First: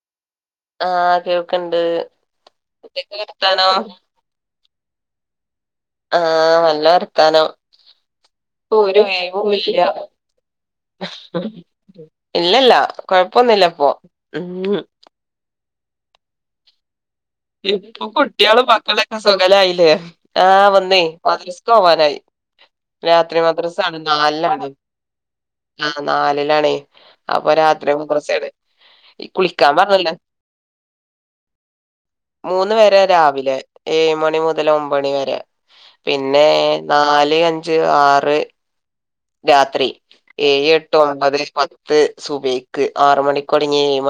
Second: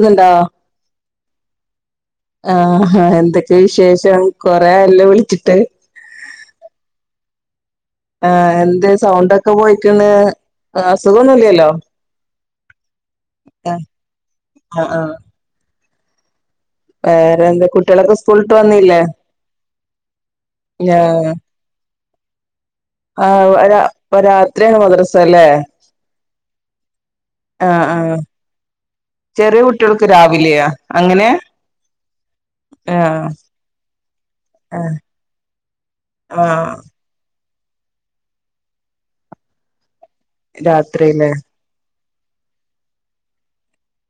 അതണ്ടാ ആ കേൾക്കണ്ട് ആഹ് ആഹ് എന്തൊക്കെ വിശേഷം കൊറെ ആയല്ലൊവിളിച്ച്ട്ട് ആഹ് നല്ല വർത്താനം ആ ഇപ്പൊ എന്തേ ഒരു സൗണ്ടൊക്കെ ഒഴിവുല്ല പോയ്ക്ക്ണ് അസുഖൊന്നുല്ലല്ലോ ഇല്ലല്ല കൊഴപ്പൊന്നുല്ല അഹ് ഇപ്പൊ ഉം അഹ് ആ ഇപ്പൊ കുട്ടികളൊക്കെ സ്കൂളിട്ട് കുട്ട്യാളും വന്നില്ലേ മക്കളൊക്കെ സുഖലായില്ലേ ആഹ് വന്നേ മദ്രസ് പോവാനായി രാത്രി ആഹ് ഒരാ മദ്രസാണ് ഇപ്പൊ നാല്ല്ആണ് രാത്രിയാണ് മദ്രസ ല്ലേ നാലിലാണേ അപ്പൊ ആഹ് രാത്രി ആഹ് മദ്രസേണ് ഇ ചെറിയ കുളിക്കാ കുട്ടികൾക്ക് പറഞ്ഞല്ലേ രാവിലെയാ അങ്ങനെ മൂന്ന് വരെ ആഹ് രാവിലെ ഏയ്മണി മുതല് ആഹ് ഒമ്പണി വരെ പിന്നെ ആഹ് നാല് അ ഞ്ച് ആറ് രാത്രി ഏയ് എട്ട് രാത്രില്ലേ ഒമ്പത് പ ത് സുബിഹിക്ക് ആറ് മണിക്ക് ഒടങ്ങി എ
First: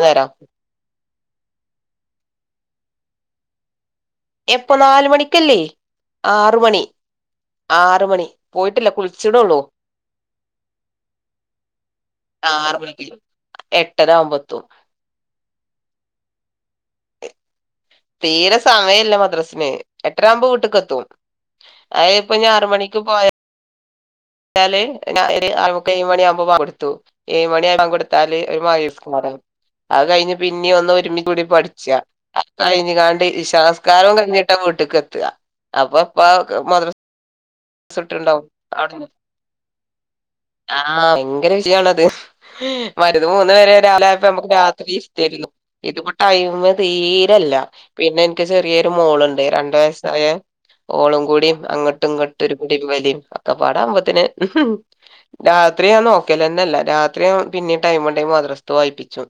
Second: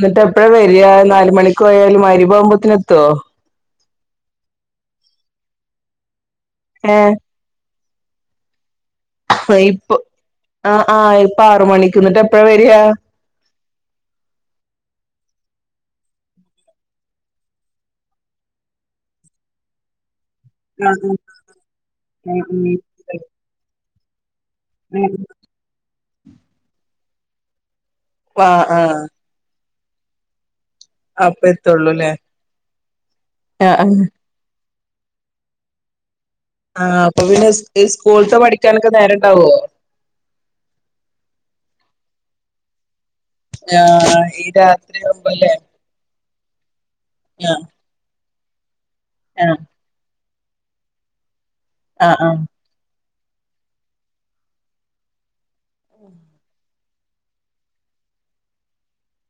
ന്ന്ട്ട് നേരം എപ്പഴ വരാ നാല് മണിക്ക് ഓയാല് മഅ് പോവുമ്പത്തിനെത്തോ എപ്പോ നാല്മണിക്കല്ലേ ആറ് മണി ഏഹ് ആറ് മണി പോയിട്ടില്ല കു ഇപ്പൊ ആ ആഹ് ഇപ്പ ആറ് മണിക് ന്ന്ട്ട്ടപ്പഴാ ആറ് വെരാ മണിക്ക് എട്ടര ആവുമ്പോ എത്തും തീര സമയല്ല്യ മദ്രാസിന് ട്ടര ആവുമ്പോ ആഹ് വീട്ട്കെത്തും ആഹ് ആഹ് അതിപ്പഞ്ആറുമണിക്ക് പോയാ ആഹ് [unintelligible] ഒര് ആറേമുക്കാ ഏഴ് മണി ആവുമ്പോ ബാങ്കൊടുത്തു ഏയ്മണി ആയാ ബാങ്കെ താല് ആഹ് ആഹ് [unintelligible] അതുകഴിഞ്ഞ് പി പിന്നിം ഒന്ന് ഒരുമി അപ്പ കൂടി പഠിച്ച എത്തുള്ളൂല്ലേ കയ്ഞ് ങ്ങാണ്ട് ആഹ് ഇശാസ്ക്കാരും കഴിഞ്ഞിട്ടാ വി ട്ട്ക്കെത്താ അപ്പം ആഹ് അപ്പൊ പിന്നെ സ് ഇസ്കൂള്ത്ത വിട്ട്ണ്ടാവും പഠിക്കാനൊക്കെ അവ്ടെ നേരണ്ടാവോ ആഹ് വയങ്കര വിജയാണത് മര്‌ത് മൂന്ന് വരേ ആഹ് രാവിലയപ്പ ഈ ഞമ്മക്ക് രാത്രി ഇഷ്ടേര്ന്നു ആവുമ്പോല്ലേ ഇത് കയി തീരല്ല ആഹ് പിന്നെ ക്ക്‌ ചേറ്യേ ഒരു മോളുണ്ട് ആഹ് രണ്ട് വയസ്സായ. ഓളും കൂടി. അങ്ങട്ടും ആഹ് ഇങ്ങട്ടും ആഹ് ഒരുപിടീം വലീം ഒക്കപ്പാടാവുമ്പൊത്തിന് രാത്രി ഞാൻ നോക്കലെന്നല്ല രാ ത്രയൊ പിന്നെം ടൈമുണ്ടെങ്കി മദ്രസ്ത്തെ വായിപ്പിച്ചും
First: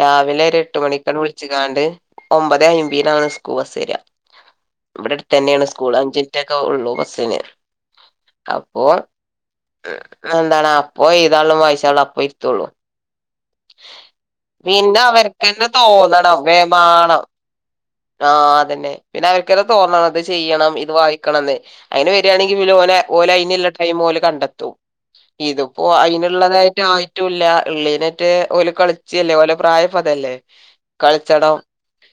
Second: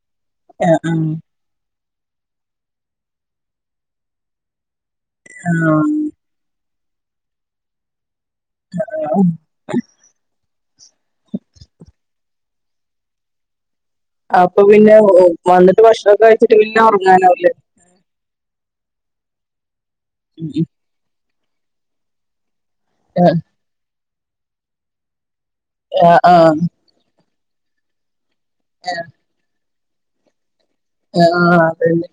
രാവിലെ ഒരെട്ട് ആഹ് മണിക്കാട്ട് വിളിച്ച്ക്കാണ്ട് ഒമ്പതേ അയിമ്പീനാണ് സ്കൂ ബസ്സര്യാ ഇവിടെ അട്ത്തന്നേണ് ആഹ് സ്കൂള് ആഹ് അഞ്ചിറ്റക്കെ ഉള്ളൂ ബസ്സിന് അപ്പോ ഉം എന്താണ് അപ്പൊ എഴുതാള്ളും വായിച്ചാള്ളും അപ്പ ഇര് ത്തൊള്ളൂ അപ്പൊ പിന്നെ വന്നിട്ട് ഭക്ഷണോക്കെ തോന്നണം കഴിച്ചിട്ട് വേം പിന്നെ ഉറങ്ങാനാവല്ല ന്നെ പിന്നെ അവ തോന്നണംത് ചെയ്യണം ഇത് ണന്ന് അയിന് വരാണെങ്കിൽ [unintelligible] ഓലെ ഓല ആഹ് അയിനില്ല ടം ഓല് കണ്ടെത്തു ഇതിപ്പോ ആഹ് ആഹ് അയിനുള്ളതായിട്ട് ആയി റ്റൂല്ല ഇള്ളിന മറ്റേ ഓല് കളിച്ചല്ലേ ഓലെ പ്രായം പ്പതല്ലേ ആ അതന്നെ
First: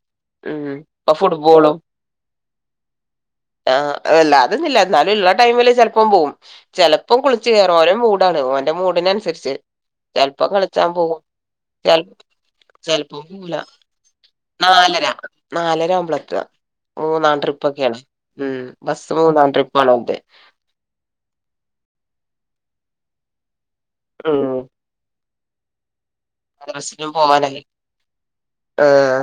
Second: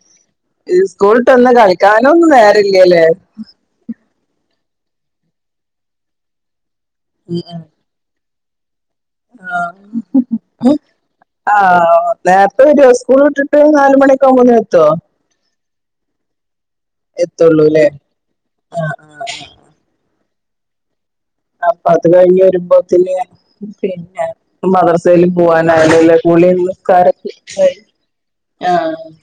ഇപ്പൊ സ്കൂളിട്ടൊന്ന ഫുട്ബോളും കളിക്കാനോ ഒന്നും നേരല്ല്യാലെ അല്ല അതന്നില്ല എന്നാലും ഇള്ള ടൈമില് ചെലപ്പം പോകും ചെലപ്പം കുളി ഉം ഉം രോ മൂടാണ് ഓന് ന്റെ മൂഡിനനുസരിച്ച് ചെലപ്പോ കളിച്ചാൻ പോകും ആഹ് ചെ ആഹ് നേരത്തെ വരുവോ ചെലപ്പോ സ്കൂൾ പോകൂല വിട്ടിട്ട് നാല് മണിയൊക്കെ ആവുമ്പോത്തിന് എത്തുവോ നാലര നാലര ആവുമ്പള എത്ത മൂന്നാം ട്രിപ്പൊക്കെ എത്തുള്ളൂല്ലേ ആണ് ഉം ആഹ് ബസ് ആഹ് മൂന്നാം ട്രിപ്പ് ആണ് ഇങ്ങട്ട് അപ്പൊ അത് കഴിഞ്ഞ് വരുമ്പോത്തിന് പിന്നെ ഉം ഇപ്പൊ മദർസയിലും പൂവാലായിലെല് കുളിം മദ്രസിനും നിസ്കാരൊക്കെ പോവാനായി കഴിഞ്ഞ് ആ ആഹ്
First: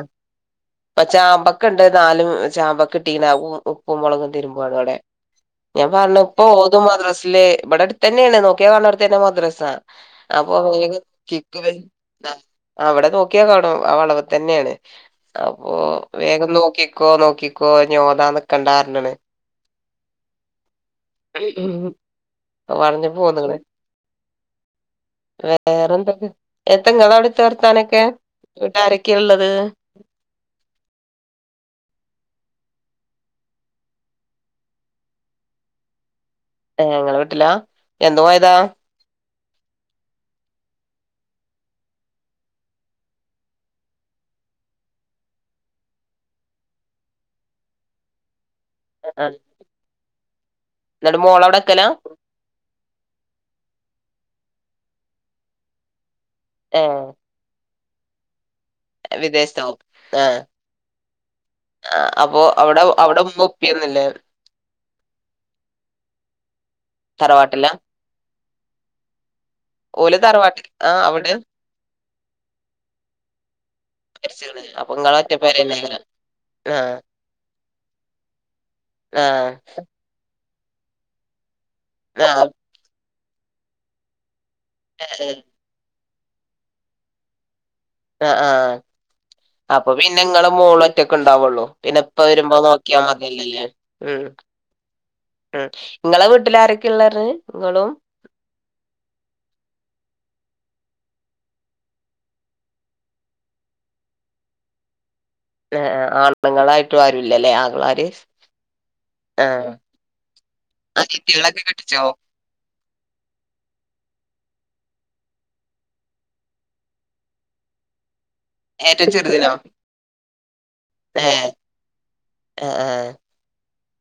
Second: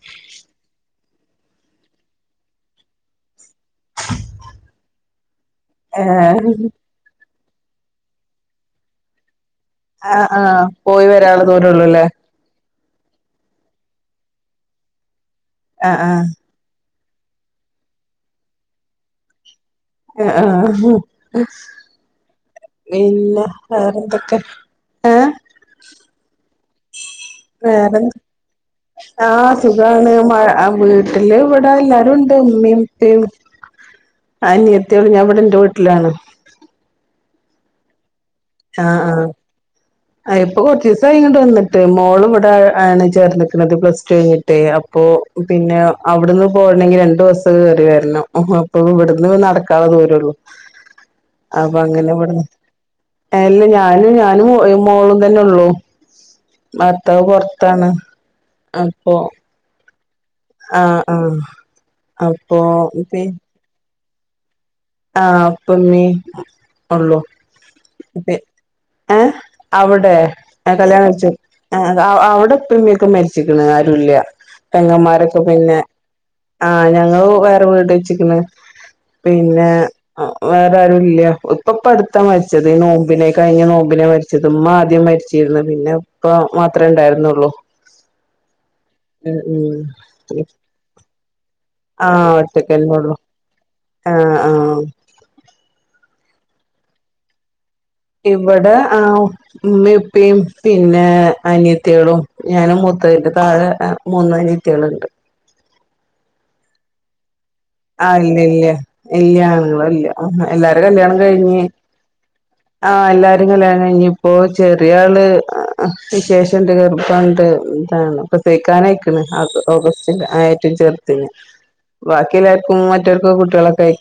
ഇപ്പൊ ചാമ്പൊക്ക ഉണ്ട് നാലും ചാമ്പക്ക ഇട്ടീനും ഉപ്പും മുളകും തിരുമ്പാണ് അവിടെ ഞാൻ പറഞ്ഞ ഇപ്പ ഏഹ് ഓതു മദ്രാസില് ഇവിടെടുത്തന്നേണ് നോക്കിയാ കാണ് ണോട്ത്തന്നെ മദ്ര സ. ആഹ് അപ്പൊ ആഹ് വേഗ പോയി വരാനുള്ള ദൂരള്ളൂല്ലേ [unintelligible] ആഹ് വടെ നോക്കിയാ കാണും ആ വളവ് തന്നേണ്. അപ്പൊ ആഹ് വേഗം നോക്കി ക്കോ നോക്കിക്കോ ഞ് ഓതാന്ന് നികണ്ടാർഞ്ണ്. ആഹ് ആഹ് പിന്ന വേറെന്തൊക്കെ? വേറെന്തൊക്ക വേറെ ന്ത് വീട്ടിൽ ആരൊക്കെയാ ഇള്ളത് ആഹ് സുഖാണ് മഴ അ വീട്ടില് വ് ട എല്ലാരൂണ്ട് ഇമ്മിം ഇപ്പിം അനിയത്തിയേളും ഞാൻ ഇവടെ ഇന്റ വീട്ടിലാണ്. ഏഹ് ഇങ്ങളെ ല്ലാ എന്നോ ആയ ആഹ് ആഹ് ആ എയ് ഇപ്പൊ കൊറച്ചീസായി ഇങ്ങട്ട് വന്നിട്ട്. മോളും ഇവിടെ ഏണ് ചേർന്ന്ക്ക്ണത് പ്ലസ് ടു കഴിഞ്ഞിട്ടേ അപ്പൊ പിന്നെ അവിടുന്ന് പോവെണെങ്കി രണ്ടോസം കേറി വരണം ഇപ്പൊ ഇവിടുന്ന് നടക്കാനുള്ള ദൂ ഉള്ളു എനട്ടു മോള അവിടെക്കലാ ഇല്ല ഞാനും ഞാനും മോളും തന്നെ ഉള്ളു ഭർത്താവ് പൊർ പൊറത്താണ് അപ്പൊ വിദേശത്തോ ആഹ് ആഹ് ആഹ് അപ്പൊ അവിടെ അവിടെ മുമ്പ് ഒപ്പിരുന്നില്ലേ ആഹ് അപ്പൊ നീ ഉള്ളോ തറവാട്ടിലാ പി ഏ അവിടെ ഓല് തറവാട്ടിൽ ആ കല്യാണം കഴിച്ചു അവിടെ അഹ് അവിടെ ഉപ്പ ഇമ്മിംയൊക്കെ മരിച്ചരിക്ക്ണ് ഇല്ല മരിച്ച്ണ് അപ്പൊ ഇങ്ങള് പെങ്ങമാരൊക്കെ പിന്നെ ഒറ്റപ്പെരന്നെക്കാരം ആഹ് ഞങ്ങൾ വേറെ വീട് വച്ചിക്ക്ണ് ആഹ് പിന്നെ അഹ് വേറെ ആരും ഇല്ല ഇപ്പ അടുത്താ ആഹ് മരിച്ചത് ഈ നോമ്പിനു കഴിഞ്ഞ നോമ്പിനാ മരി ചതുമ് ആദ്യം മരിച്ചിരുന്നു പിന്നെ ഇപ്പ മാത്രമേ ഉണ്ടായിരുന്നുള്ളൂ ആ ആ ഉം അപ്പൊ ഉം പിന്നെങ്ങളടെ മോളൊറ്റൊക്കെ ഉണ്ടാവുള്ളൂ പിന്നെ ഇപ്പ ആഹ് വരുമ്പോ ഒറ്റക്കന്നെ നോക്കിയാ ഉള്ളു മതീല്ലല്ലേ ഉ ആഹ് ആഹ് ഉ നിങ്ങളെ വീട്ടില ആാരൊക്കെ ഉള്ളന്ന് നിങ്ങളും ഇവിടെ ആ ഉമ്മയും ഉപ്പിംപിന്നെ അനത്തികളും ഞാനും മൂത്തതിന്റെ താഴെ മൂന്ന് അനത്തികളുണ്ട് ആണുങ്ങളൾായിട്ട് ആരുല്ലേ ആ ഇല്ല ഇല്ല ഇല്ല ആഹ് ആണുങ്ങളും ഇല്ല എല്ലാരും കല്യാണം കഴിഞ്ഞഞ് അനിയത്തിയാളൊക്കെ കെട്ടിച്ചോ ആ എല്ലാരും കല്യാണം കഴിഞ്ഞഞ് ഇപ്പോ ചെറിയ ആള് വിശേഷം ഉണ്ട് കെറ്ബം ഉണ്ട് ഇതാണ് പ്രസവിക്കാൻ ഏറ്റവും ആയയിക്ക്ണ് ചെറുതിനോ ഓഗസ്റ്റില്ഏറ്റവും ചേർത്തിന് ഏഹ് ബാക്കില്ല മറ്റർക്കെ കുട്ടികളൊക്കെയി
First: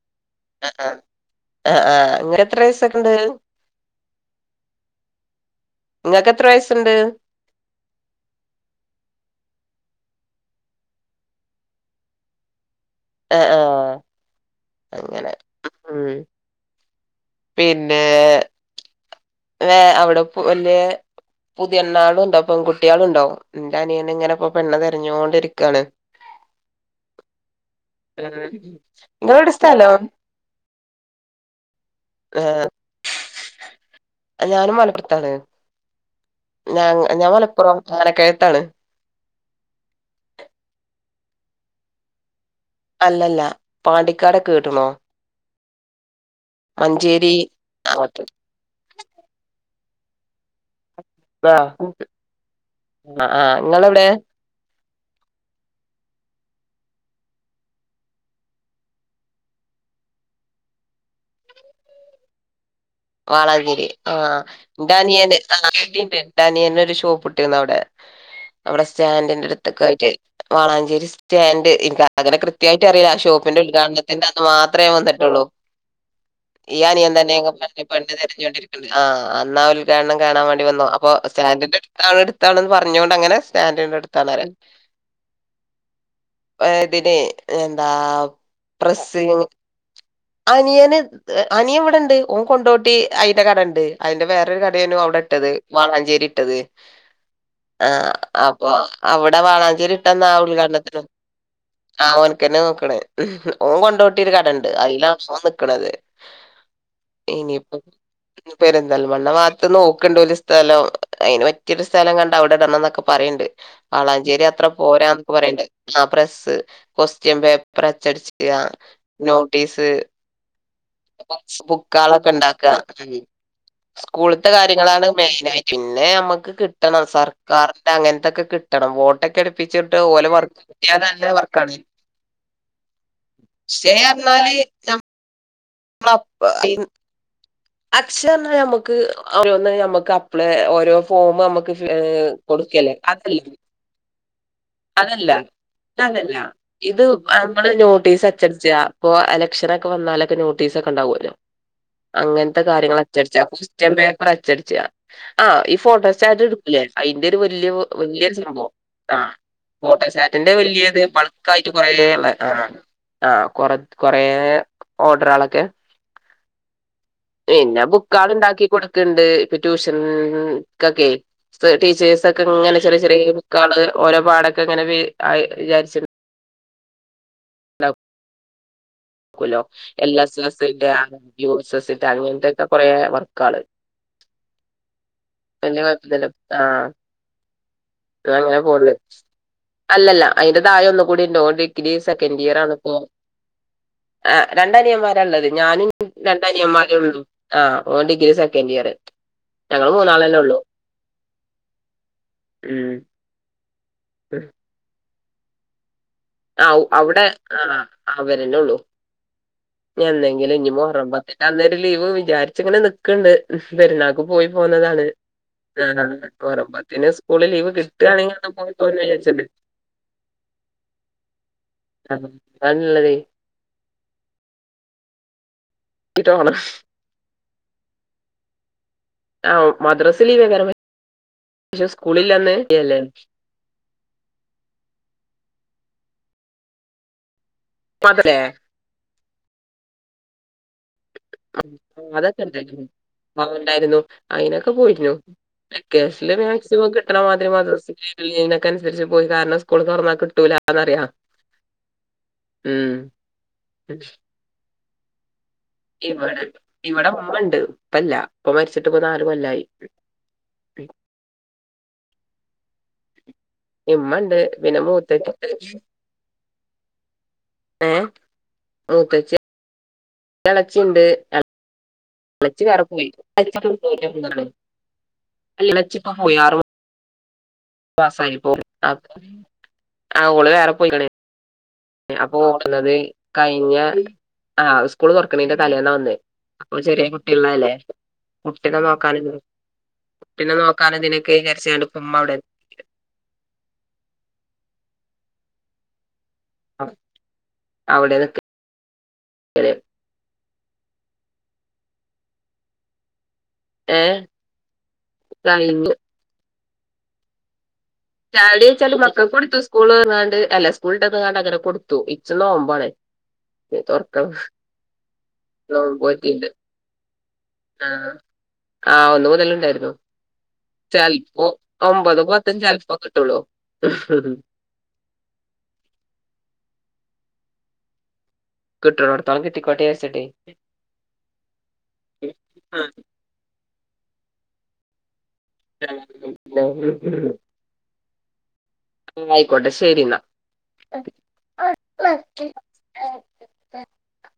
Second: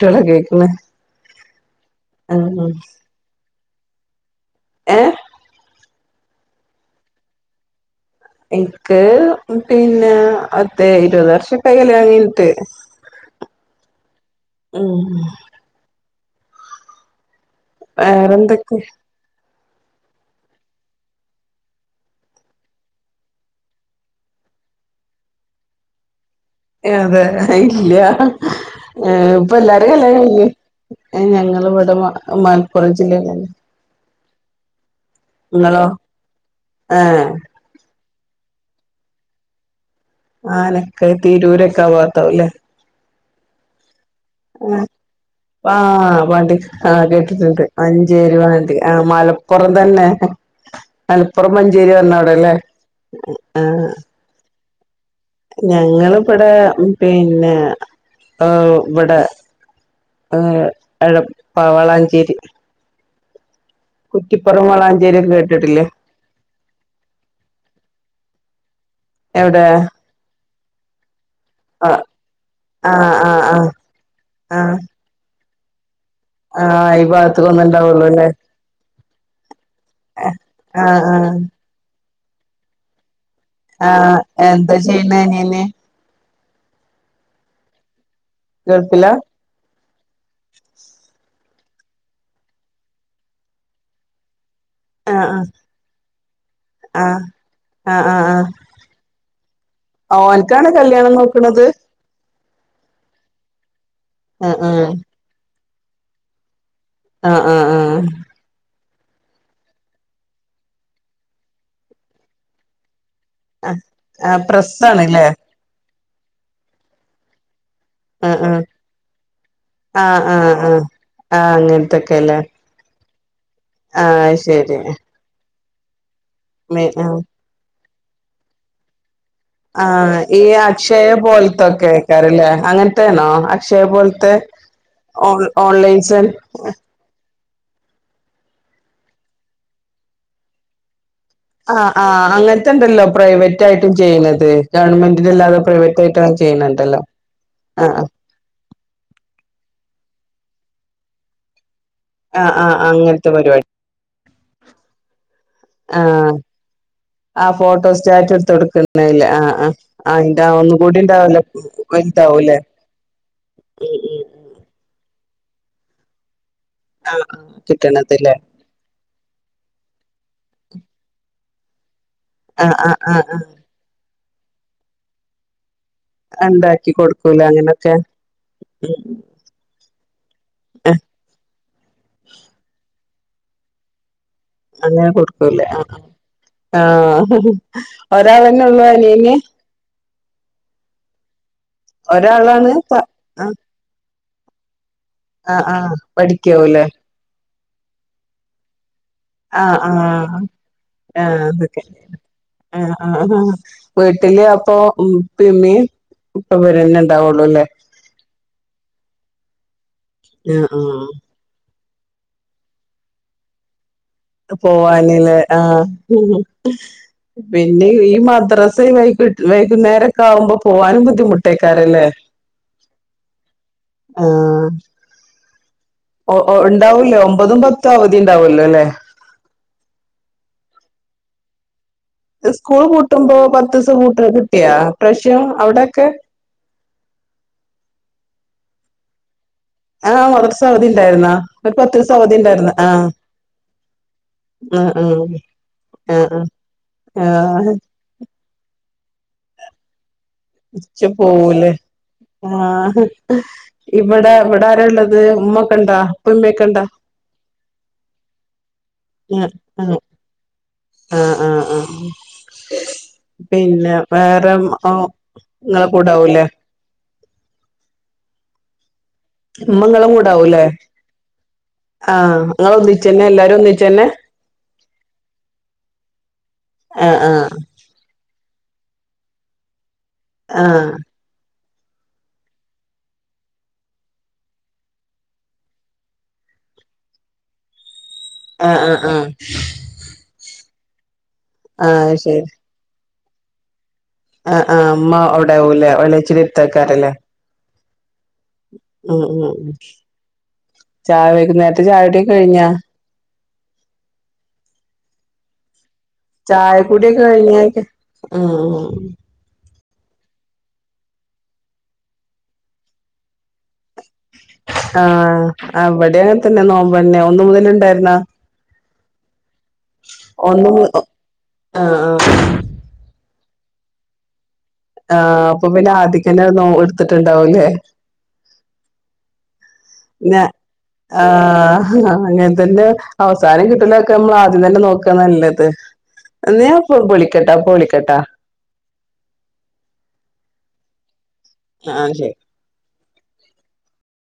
[unintelligible] ആ ആ ആ ഇങ്ങെരെഎത്ര ഉം വയസൊക്കെണ്ട് ഏഹ് നിങ്ങക്ക് എത്ര വയസുണ്ട് എക്ക് പിന്നെ അതേ ഇരുപത് വർഷം ഇപ്പ കല്യാണം കഴിഞ്ഞിട്ട് ആ ആ ഉം അങ്ങനെ ഉ വേറെന്തൊക്കെ അവിടെ വല്യ പുതിയണ്ണാളും ഉണ്ടോ പെൺകുട്ടികളുണ്ടോ എന്റെ അനിയന ഇങ്ങനെപ്പോ പെണ്ണ തിരഞ്ഞോ ണ്ടിരിക്കാണ് അതെതെ ഇല്ല ഏ നിങ്ങളെവിടെ ഇപ്പ എല്ലാരും സ്ഥലം കല്യാണം കഴിഞ്ഞു ഞങ്ങള് ഇവിട ആ ഞാനും മലപ്പുറത്താണ് നിങ്ങളോ ഞ ഏഹ് ഞാൻ മലപ്പുറം അനക്കഴത്താണ് ആനക്കയത്ത് തീരൂരൊക്കാ ഭാഗത്തല്ലേ അല്ലല്ല പാടി കടക്ക് കേട്ട്ണോ ആ വണ്ടി മഞ്ചേരി കേട്ടിട്ടുണ്ട് അങ്ങോട്ട് മഞ്ചേരി വണ്ടി മലപ്പുറം തന്നെ മലപ്പുറം ആഹ് മഞ്ചേരി വന്ന അടെല്ലേ ആഹ് ആഹ് ആ ഇങ്ങളെവിടെ ഞങ്ങളിവിടെ പിന്നെ ഇവിടെ ഏർ പവാളാഞ്ചേരി വാളങ്ങി ആാ വളാഞ്ചേരി എന്റനിയൻ ഒക്കെ ആ കേട്ടിട്ടില്ലേ എന്റനിയൻ ഒരു ഷോപ് ഇട്ടിരുന്നു അവിടെ അവിടെ സ്റ്റാൻറിന്റ എവിടെ ടുത്തൊക്കെ ആയിട്ട് വാളാഞ്ചേരി സ്റ്റാൻഡ് ആഹ് എനിക്ക് അങ്ങനെ കൃത്യമായിട്ട് അങ്ങനെ കൃത്യായിട്ട് ആഹ് അറിയില്ല ആ ആഹ് ഷോപ്പിന്റെ ആഹ് ഉദ്ഘാടനത്തിന്റെ അന്ന് ആഹ് മാത്രമേ വന്നിട്ടുള്ളൂ ആഹ് ഈ ഭാഗത്ത കൊന്നണ്ടാവ ഫണ്ട് തെരഞ്ഞോണ്ടിരിക്കുന്ന് ആഹ് അന്നാൽ ജയണ്ണൻ ആഹ് കാണാൻ വേണ്ടിവന്നു അപ്പോ ആഹ് സ്റ്റാൻഡിൻ്റെ ആളടെടുത്താണ് ന്ന് പറഞ്ഞോണ്ട് അങ്ങനെ സ്റ്റാൻഡിന്റെ ആഹ് അടുത്താണ് എന്താ ചെയ്യുന്നെ [unintelligible] വേഡിനെ എന്താ ഗൾഫിലാ പ്രസിംഗിന് അനിയന് അനിയൻ ഇവിടെണ്ട് ഓൻ കൊണ്ടോട് ട്ടി അയിന്റെ കട ഇണ്ട് അയിന്റെ വേറൊരു ക ടേനു അവടെ ആഹ് ഇട്ടത് വാളാഞ്ചേരി ഇട്ടത് ആഹ് ആഹ് ആ ആഹ് ആഹ് ആഹ് അപ്പൊ അവടെ വാളാഞ്ചേരി ഇട്ടന്ന ആ ഓൻക്കാണ് ഉദ്ഘാടനത്തിന് കല്യാണം നോക്കണത് ആ ഓനക്ക്ന്നെ നോക്കണേ ഓൻ കൊണ്ടോട്ടി ഒരു ആഹ് കടണ്ട് അയിലാ ഓൻ നി കണതെ ആഹ് ആഹ് ആഹ് ആഹ് പേരന്ത നെൽമണ്ണ ഭാത്ത് നോക്കണ്ട് ഒരു സ്ഥലം അയിന് പറ്റിയൊരു സ്ഥലം കണ്ട അവിടെ ഇടണം ന്നൊക്കെ പറയണ്ട് ആഹ് ആഹ് വളാഞ്ചേരി അത്ര പ്രസ്സാണ്ല്ലേ പോരാന്നൊക്കെ പറയണ്ട്. ആ പ്രസ്സ് ക്വസ്റ്റ്യൻ പേപ്പ പ്പറ് ആഹ് അച്ചടിച്ച്ക്കാ, ആഹ് നോട്ടീസ്, ആഹ് ആഹ് ആഹ് ആഹ് ബുക്ക്സ്, ബുക്കോളൊക്കെ അങ്ങനത്തൊക്കെല്ലേ ഉണ്ടാ. [unintelligible] ആഹ് അത് സ്കൂളത്തെ ശരി കാര്യങ്ങളാണ് മെയിനായി. പിന്നെ അമ്മ ക്ക് മെ കിട്ടണം ആഹ് സർക്കാർ അങ്ങനത്ത ഒക്കെ കിട്ടണം വോട്ട് ആ ഈ അക്ഷയ പോലത്തെ വർക്കാണ് ഒക്കെ ആയ്ക്കാരല്ലേ അങ്ങനത്തെ ആണോ അക്ഷയ പക്ഷേ പോലത്തെ പറഞ്ഞാല് ഓൺ ഓൺലൈൻ സെൻ അക്ഷയാ പറഞ്ഞാ ഞമ്മുക്ക് ഓരോന്ന് ഞമ്മക്ക് അപ്ലേ ഓരോ ഫോം നമുക്ക് ആ ഫി- ഏഹ് ആഹ് കൊടുക്കല്ലേ അങ്ങനത്തെണ്ടല്ലോ അതല്ല പ്രൈവറ്റ് ആയിട്ടും ചെയ്യണ ത്. അതല്ല ഇത് അതല്ല ചെയ്യണണ്ടല്ലോ ഇത് നമ്മള് ആഹ് നോട്ടീസ് അച്ചടിച്ചാ പ്പൊ എലക്ഷനൊക്കെ വന്നാലൊ ക്കെ നോട്ടീസൊക്കെ ഉണ്ടാവുല്ലോ. ആഹ് അങ്ങനത്തെ ആഹ് ആഹ് കാര്യങ്ങള് അങ്ങനത്തെ അച്ചടിച്ചാ പരിപാടി ക്വസ്റ്റ്യൻ പേപ്പർ അച്ചടിച്ചാ ആ ഈ ആഹ് ഫോട്ടോസ്റ്റാറ്റ് ഇടുക്കൂല്ലേ അയിന്റെ ഒരു ആഹ് വല്യോ ഫോട്ടോ വല്ല്യൊ സ്റ്റാറ്റ് എടുത്ത് സംഭവം ആ. കൊടുക്കുന്നല്ലേ ആഹ് ആഹ് ആഹ് അതിന്റെ ഫോട്ടോസാറ്റിന്റെ ഒന്നും കൂടി വല്ല്യത് ഉണ്ടാവല്ലോ ബൾക്കായിട്ട് കൊറെ ള്ള ആ വലുതാവൂല്ലേ ആ കൊറെ ഉം ഉം കൊറെ ഓർഡറോളൊ ക്കെ. ആഹ് ആഹ് പിന്നെ ബുക്കാള് കിട്ടണതല്ലേ ഇണ്ടാക്കി കൊടു ത്ണ്ട് പ്പം ട്യൂഷൻ കൊക്കെ പ് ടീച്ചേയ്സ് ക്കൊക്കെ ആഹ് ഇങ്ങനെ ആഹ് ചെറിയ ആഹ് ചെറിയ ആഹ് ബുക്കാള് ഓരോ പാടൊക്കെങ്ങനെ വേ അഹ് വിചാരിച്ചി അഹ് ഉണ്ടാക്കി കൊടു കൊടുക്കൂല അങ്ങനൊക്കെ ഉം എൽ എസ് എന്റെ ആ യു എസ് എന്റെ അങ്ങനത്തെൊക്കെ കുറെ വർ കാള അങ്ങനെ കൊടുക്കല്ലേ ആഹ് അങ്ങനെ ഒരാൾന്നെ ഉള്ളു പോണ്ട് നീന്? അല്ലല്ല അതിന്റെ തായ ഒന്ന് കൂടി ണ്ട് നോ ഒരാളാണ് പ ആ ആ രണ്ട അനിയന്മാർ ള്ളത് ഞാനും പഠിക്കാവൂലേ രണ്ടനിയന്മാരേ ഉള്ളു. ആ ഓൻ ഡിഗ്രി സെക്കൻഡ് ഇയറ് ആഹ് ആഹ് ആഹ് ന്നെ ക്കെ ആഹ് ഉം ആഹ് ഹാ [inaudible] വീട്ട്ല് അപ്പൊ ഉം ഇപ്പീയിമ്മിം ആ ഔടെ ആ അവരെന്നെള്ളു. ഇഞെന്നെങ്കിലും ഇഞ് ആഹ് മൊഹറം പത്തിന്റന്ന് ഒരു ലീവ് വിചാരിച്ച്ങ്ങെനെ ന്ക്ക്ണ്ട് പെര്ന്നാ അഹ് പോവാനിലേ ആ മുഹറം പത്തിന് സ്കൂള് ലീവ് പിന്നെ ഈ കിട്ടാണെങ്കി അന്ന് പോയി പോരാന്ന് മദ്രസൊയിവായി കിട്ട് വിചാരിച്ച്ണ്ട് വൈകുന്നേരക്കാവുമ്പോ പോവാ ന്നാലും ബുദ്ധിമുട്ടേക്കാരലേ? അതാണ്ള്ളതേ ആഹാ ഓ ട്ടോണം ഒണ്ടാവൊല്ലോ ഒമ്പതും പത്തും അവധിണ്ടാവല്ലോ ല്ലേ? ആഹ് മദ്രസ് ലീവേക്കാരം പക്ഷെ സ്കൂളില്ലന്ന് സ്കൂൾ ലീവല്ലേ പൂട്ടുമ്പോ പത്തൂസം പൂട്ട് കിട്ടിയാ ഇപ്രാശ്യം അവ്ടെ? ക്കെ [unintelligible] ആ മദ്രസ് അവധി ഉണ്ടായിരുന്നാ ഒരു പത്തീസം അവധി ഉണ്ടായിരുന്ന് അതൊക്കെണ്ടായിനി ആഹ് ഇണ്ടായിരുന്നു അയിനൊക്കെ ആഹ് ആഹ് പോയിനു വെക്കേഷൽല് ആഹ് മാക്സിമം കിട്ടണ ആഹ് മാതിരി ആഹ് മദ്റസ ലീവില്ലേനെക്കെ രിച്ച് പോയി കാരണം സ്കൂൾ തൊറന്ന ക്ട്ടൂ ച്ച് പോവൂലെ ആ ഉം ഇബടെ ഇബടാരാള്ളെത്? ത് മ്മക്ക്. ഇവിടെ ഇവിടെ ഉമ്മണ്ട് ഇപ്പയില്ല ഇപ്പാ മരിച്ചിട്ട് പ്പോ നാല് ആഹ് കൊല്ലായി. ആഹ് ആഹ് ആഹ് ആഹ്. [unintelligible] പിന്നെ ഇമ്മണ്ട് വേറെ പിന്നെ മൂത്തച്ചി നിങ്ങളെ കൂടാവൂലേ. ഏഹ് മുത്തച്ചി. ഇമ്മ നിങ്ങടെ കൂടാവൂല്ലേ. ഇളച്ചി വേറെ പോയി ഇളച്ചിപ്പ പോയിറോ ആഹ് ആഹ് പാസായി പോയി ആ ആ ഓള് വേറെ ആഹ് പോയിക്കണ്. അപ്പൊ ഓടുന്നത് കഴിഞ്ഞ ആഹ് സ്കൂള് തുറക്കണീന്റെ തലേന്നാ വന്നെ അപ്പൊ ചെറിയ കുട്ടിയള്ളല്ലേ. ആഹ് കുട്ടിനെ ആഹ് ആഹ് നോക്കാന് ആഹ് കുട്ടിനെ നോക്ക ക [unintelligible] കഴിഞ്ഞരപ്പ ഉമ്മ അത് അവിടെ എ ആ ആ അമ്മ അവിടെയാവലേ ഇളയച്ചി എത്തക്കാരല്ലേ അവിടെനിക്കൽ ആഹ ഉ ഉ ചായ വൈകുനേരത്തെ ചായ കുടി കഴിഞ്ഞാ ഏഹ കഴിഞ്ഞു ചായ കൂടി കഴിഞ്ഞോ ചായ കുടി ചോയിച്ചാൽ മക്കൾ ക്ക് കൊടുത്തു സ്കൂൾ വിട്ടാന്നക്കാണ്ട് അങ്ങനെ കൊടുത്തു ഇച്ച് നോമ്പ് ആണ് ആഹ അവിടെ അങ്ങനെ നോമ്പോറ്റിണ്ട് തന്നെ നോമ്പന്നെ ഒന്ന് മുതല് ആ ഇണ്ടായിരുന്നോ ആഹ ഒന്ന് മുതല് ഉണ്ടായിരുന്നു ഒന്ന് മു ചിലപ്പോ ആഹ് ഒമ്പത് ആഹ് പത്തും ചിലപ്പോ കിട്ടുള്ളൂ ആഹ അപ്പൊ പിന്നെ ആദ്യക്കന്നെ എടുത്തിട്ടുണ്ടാവൂല്ലേ കിട്ടിനോടത്തോളം കി പിന്നെ ആ അങ്ങന തന്നെ അവസാനം കിട്ടലൊക്കെ നമ്മൾ ആദ്യം തന്നെ നോക്കാ നല്ലത് ഞാ പോ ആഹ് വിളിക്കട്ടാപ്പ വിളിക്കട്ടാ ആ ആയിക്കോട്ടെ ശരി എന്നാ ആഹ ശരി ആ